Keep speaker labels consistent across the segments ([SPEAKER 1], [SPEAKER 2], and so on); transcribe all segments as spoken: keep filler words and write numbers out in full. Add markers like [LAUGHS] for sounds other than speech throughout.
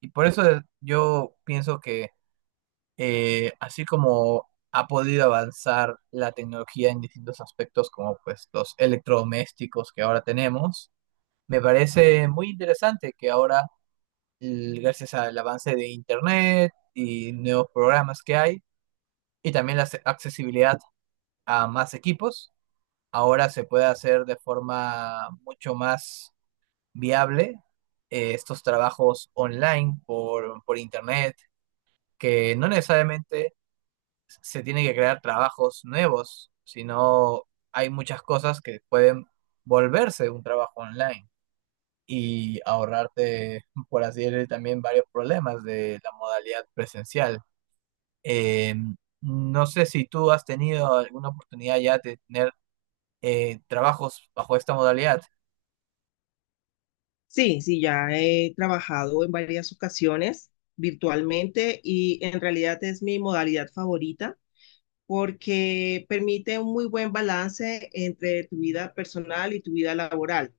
[SPEAKER 1] Y por eso yo pienso que eh, así como ha podido avanzar la tecnología en distintos aspectos, como pues los electrodomésticos que ahora tenemos, me parece muy interesante que ahora, l- gracias al avance de Internet y nuevos programas que hay, y también la ac- accesibilidad a más equipos, ahora se puede hacer de forma mucho más viable eh, estos trabajos online por, por Internet, que no necesariamente se tiene que crear trabajos nuevos, sino hay muchas cosas que pueden volverse un trabajo online y ahorrarte, por así decirlo, también varios problemas de la modalidad presencial. Eh, no sé si tú has tenido alguna oportunidad ya de tener eh, trabajos bajo esta modalidad.
[SPEAKER 2] Sí, sí, ya he trabajado en varias ocasiones virtualmente y en realidad es mi modalidad favorita porque permite un muy buen balance entre tu vida personal y tu vida laboral,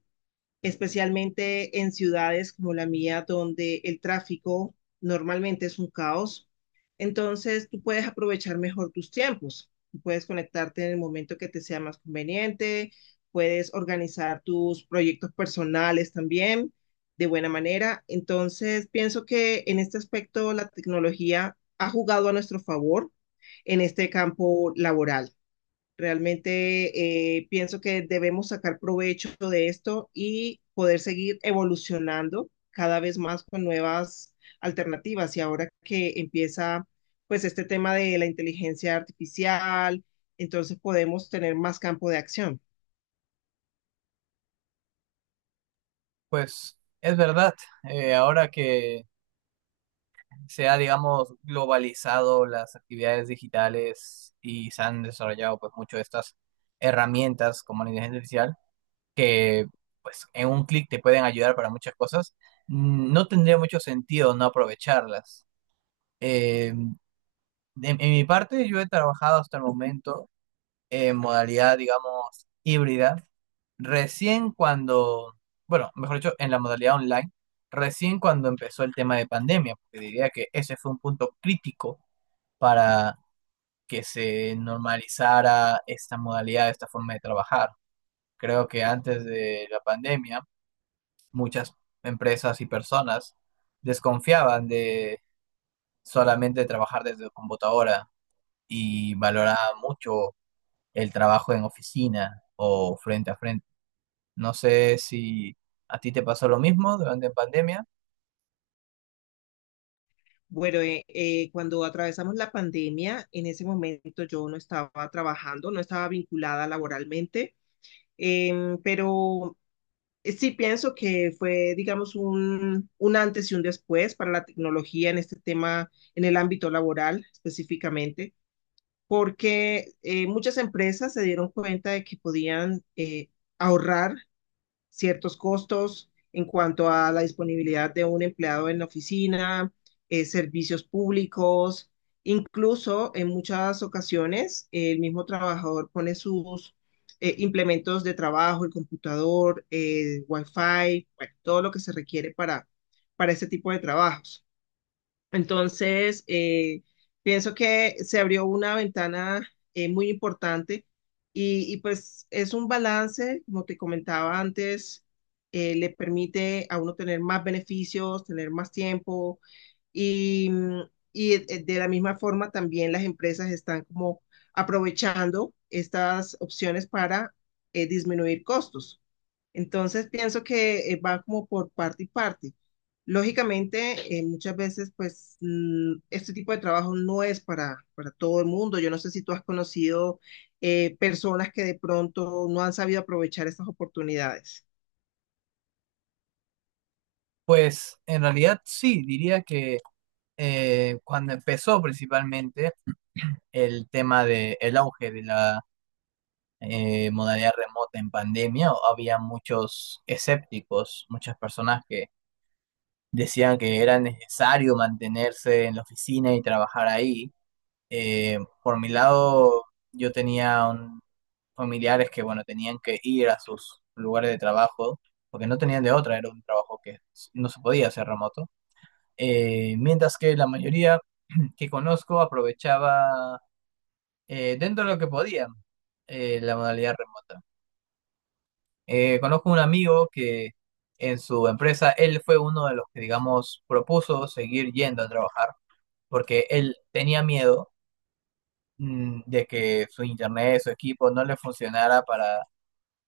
[SPEAKER 2] especialmente en ciudades como la mía, donde el tráfico normalmente es un caos. Entonces, tú puedes aprovechar mejor tus tiempos. Tú puedes conectarte en el momento que te sea más conveniente, puedes organizar tus proyectos personales también de buena manera. Entonces, pienso que en este aspecto la tecnología ha jugado a nuestro favor en este campo laboral. Realmente eh, pienso que debemos sacar provecho de esto y poder seguir evolucionando cada vez más con nuevas alternativas. Y ahora que empieza pues este tema de la inteligencia artificial, entonces podemos tener más campo de acción.
[SPEAKER 1] Pues es verdad, eh, ahora que se ha, digamos, globalizado las actividades digitales y se han desarrollado pues mucho estas herramientas como la inteligencia artificial que pues en un clic te pueden ayudar para muchas cosas, mm, no tendría mucho sentido no aprovecharlas. Eh, de- en mi parte, yo he trabajado hasta el momento en modalidad, digamos, híbrida. Recién cuando, bueno, mejor dicho, en la modalidad online, recién cuando empezó el tema de pandemia, porque diría que ese fue un punto crítico para que se normalizara esta modalidad, esta forma de trabajar. Creo que antes de la pandemia, muchas empresas y personas desconfiaban de solamente trabajar desde computadora y valoraban mucho el trabajo en oficina o frente a frente. No sé si a ti te pasó lo mismo durante la pandemia.
[SPEAKER 2] Bueno, eh, eh, cuando atravesamos la pandemia, en ese momento yo no estaba trabajando, no estaba vinculada laboralmente, em, pero sí pienso que fue, digamos, un, un antes y un después para la tecnología en este tema, en el ámbito laboral específicamente, porque eh, muchas empresas se dieron cuenta de que podían eh, ahorrar ciertos costos en cuanto a la disponibilidad de un empleado en la oficina, eh, servicios públicos, incluso en muchas ocasiones el mismo trabajador pone sus eh, implementos de trabajo, el computador, el wifi, bueno, todo lo que se requiere para, para este tipo de trabajos. Entonces, eh, pienso que se abrió una ventana eh, muy importante y, y, pues es un balance, como te comentaba antes, eh, le permite a uno tener más beneficios, tener más tiempo y, mm, y eh, de la misma forma también las empresas están como aprovechando estas opciones para eh, disminuir costos. Entonces pienso que eh, va como por parte y parte. Lógicamente, eh, muchas veces, pues, mm, este tipo de trabajo no es para, para todo el mundo. Yo no sé si tú has conocido eh, personas que de pronto no han sabido aprovechar estas oportunidades.
[SPEAKER 1] Pues en realidad sí, diría que eh, cuando empezó principalmente el tema del auge de la eh, modalidad remota en pandemia, había muchos escépticos, muchas personas que decían que era necesario mantenerse en la oficina y trabajar ahí. Eh, por mi lado, yo tenía un- familiares que, bueno, tenían que ir a sus lugares de trabajo porque no tenían de otra, era un trabajo que s- no se podía hacer remoto. Eh, mientras que la mayoría que conozco aprovechaba, eh, dentro de lo que podían, eh, la modalidad remota. Eh, conozco un amigo que en su empresa, él fue uno de los que, digamos, propuso seguir yendo a trabajar, porque él tenía miedo, mm, de que su internet, su equipo no le funcionara para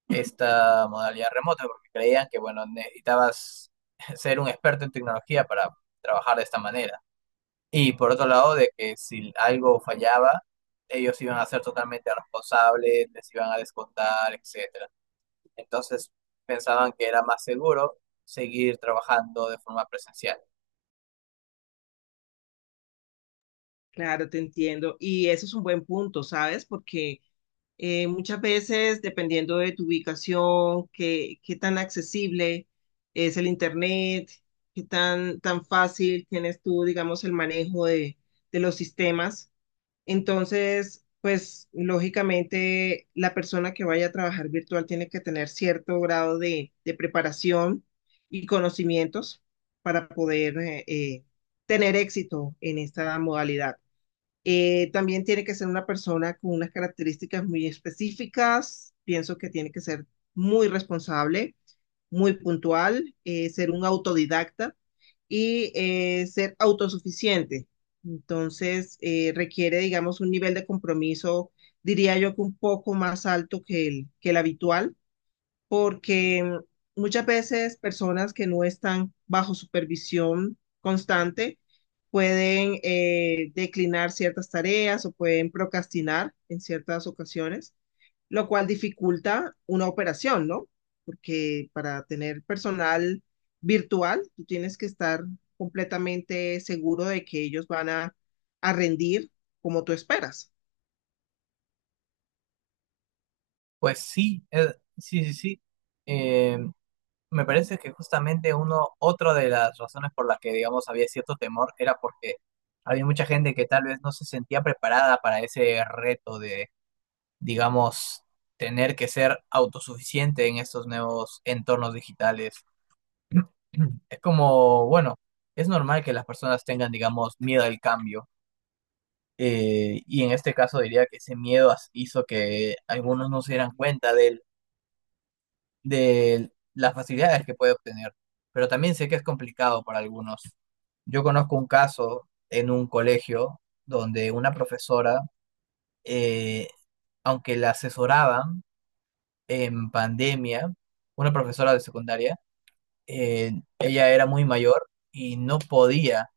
[SPEAKER 1] esta modalidad remota, porque creían que, bueno, necesitabas [LAUGHS] ser un experto en tecnología para trabajar de esta manera. Y por otro lado, de que si algo fallaba, ellos iban a ser totalmente responsables, les iban a descontar, etcétera. Entonces pensaban que era más seguro seguir trabajando de forma presencial.
[SPEAKER 2] Claro, te entiendo. Y eso es un buen punto, ¿sabes? Porque eh, muchas veces, dependiendo de tu ubicación, qué, qué tan accesible es el internet, qué tan, tan fácil tienes tú, digamos, el manejo de, de los sistemas. Entonces, pues lógicamente la persona que vaya a trabajar virtual tiene que tener cierto grado de, de preparación y conocimientos para poder eh, eh, tener éxito en esta modalidad. Eh, también tiene que ser una persona con unas características muy específicas. Pienso que tiene que ser muy responsable, muy puntual, eh, ser un autodidacta y eh, ser autosuficiente. Entonces, eh, requiere, digamos, un nivel de compromiso, diría yo que un poco más alto que el, que el habitual porque mm, muchas veces personas que no están bajo supervisión constante pueden eh, declinar ciertas tareas o pueden procrastinar en ciertas ocasiones, lo cual dificulta una operación, ¿no? Porque para tener personal virtual, tú tienes que estar completamente seguro de que ellos van a, a rendir como tú esperas.
[SPEAKER 1] Pues sí, eh, sí, sí, sí. Eh, Me parece que justamente uno, otra de las razones por las que, digamos, había cierto temor era porque había mucha gente que tal vez no se sentía preparada para ese reto de, digamos, tener que ser autosuficiente en estos nuevos entornos digitales. [CLEARS THROAT] Es como, bueno, es normal que las personas tengan, digamos, miedo al cambio. Eh, y en este caso diría que ese miedo as- hizo que algunos no se dieran cuenta del- de las facilidades que puede obtener. Pero también sé que es complicado para algunos. Yo conozco un caso en un colegio donde una profesora, eh, aunque la asesoraban en pandemia, una profesora de secundaria, eh, ella era muy mayor y no podía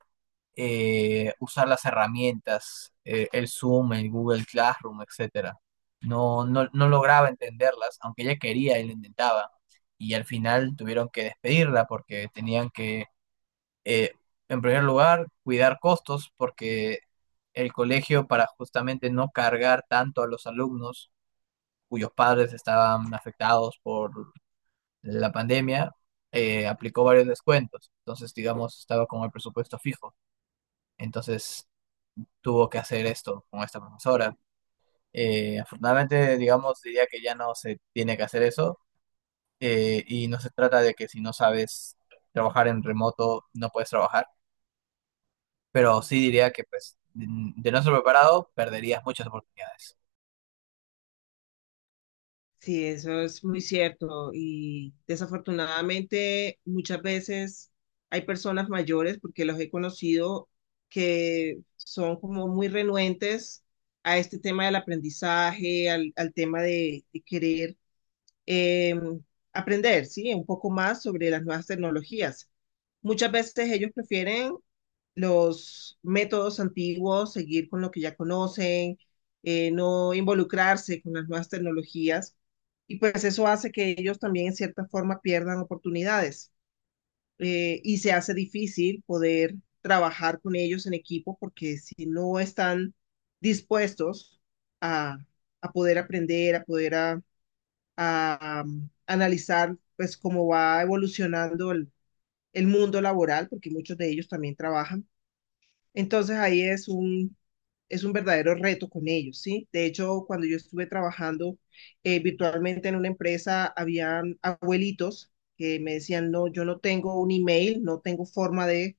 [SPEAKER 1] eh, usar las herramientas, eh, el Zoom, el Google Classroom, etcétera. No, no, no lograba entenderlas, aunque ella quería y lo intentaba. Y al final tuvieron que despedirla porque tenían que, eh, en primer lugar, cuidar costos porque el colegio, para justamente no cargar tanto a los alumnos cuyos padres estaban afectados por la pandemia, eh, aplicó varios descuentos. Entonces, digamos, estaba con el presupuesto fijo. Entonces, tuvo que hacer esto con esta profesora. Eh, afortunadamente, digamos, diría que ya no se tiene que hacer eso, eh, y no se trata de que si no sabes trabajar en remoto no puedes trabajar, pero sí diría que pues de de no ser preparado perderías muchas oportunidades.
[SPEAKER 2] Sí, eso es muy cierto y desafortunadamente muchas veces hay personas mayores, porque los he conocido, que son como muy renuentes a este tema del aprendizaje, al, al tema de, de querer eh, aprender, ¿sí? Un poco más sobre las nuevas tecnologías. Muchas veces ellos prefieren los métodos antiguos, seguir con lo que ya conocen, eh, no involucrarse con las nuevas tecnologías. Y pues eso hace que ellos también en cierta forma pierdan oportunidades. Eh, y se hace difícil poder trabajar con ellos en equipo porque si no están dispuestos a, a poder aprender, a poder a- a, um, analizar pues cómo va evolucionando el, el mundo laboral, porque muchos de ellos también trabajan. Entonces ahí es un, es un verdadero reto con ellos, ¿sí? De hecho, cuando yo estuve trabajando eh, virtualmente en una empresa, habían abuelitos que me decían, no, yo no tengo un email, no tengo forma de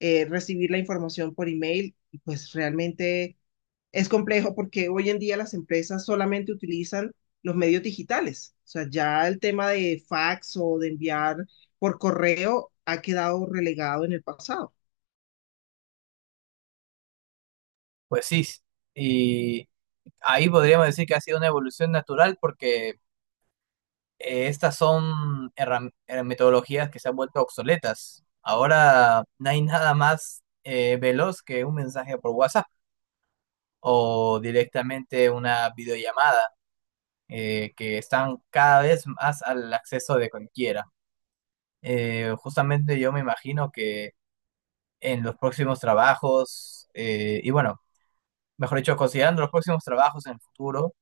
[SPEAKER 2] eh, recibir la información por email. Y pues realmente es complejo porque hoy en día las empresas solamente utilizan los medios digitales. O sea, ya el tema de fax o de enviar por correo ha quedado relegado en el pasado.
[SPEAKER 1] Pues sí, y ahí podríamos decir que ha sido una evolución natural porque eh, estas son herram- eh, metodologías que se han vuelto obsoletas. Ahora no hay nada más eh, veloz que un mensaje por WhatsApp, o directamente una videollamada, eh, que están cada vez más al acceso de cualquiera. Eh, justamente yo me imagino que en los próximos trabajos, eh, y bueno, mejor dicho, considerando los próximos trabajos en el futuro,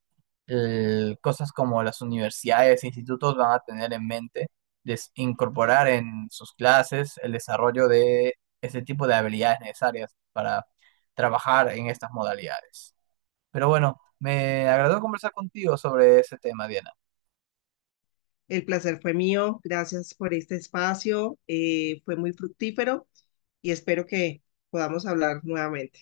[SPEAKER 1] el- cosas como las universidades e institutos van a tener en mente des- incorporar en sus clases el desarrollo de ese tipo de habilidades necesarias para trabajar en estas modalidades. Pero bueno, me agradó conversar contigo sobre ese tema, Diana.
[SPEAKER 2] El placer fue mío. Gracias por este espacio. Eh, fue muy fructífero y espero que podamos hablar nuevamente.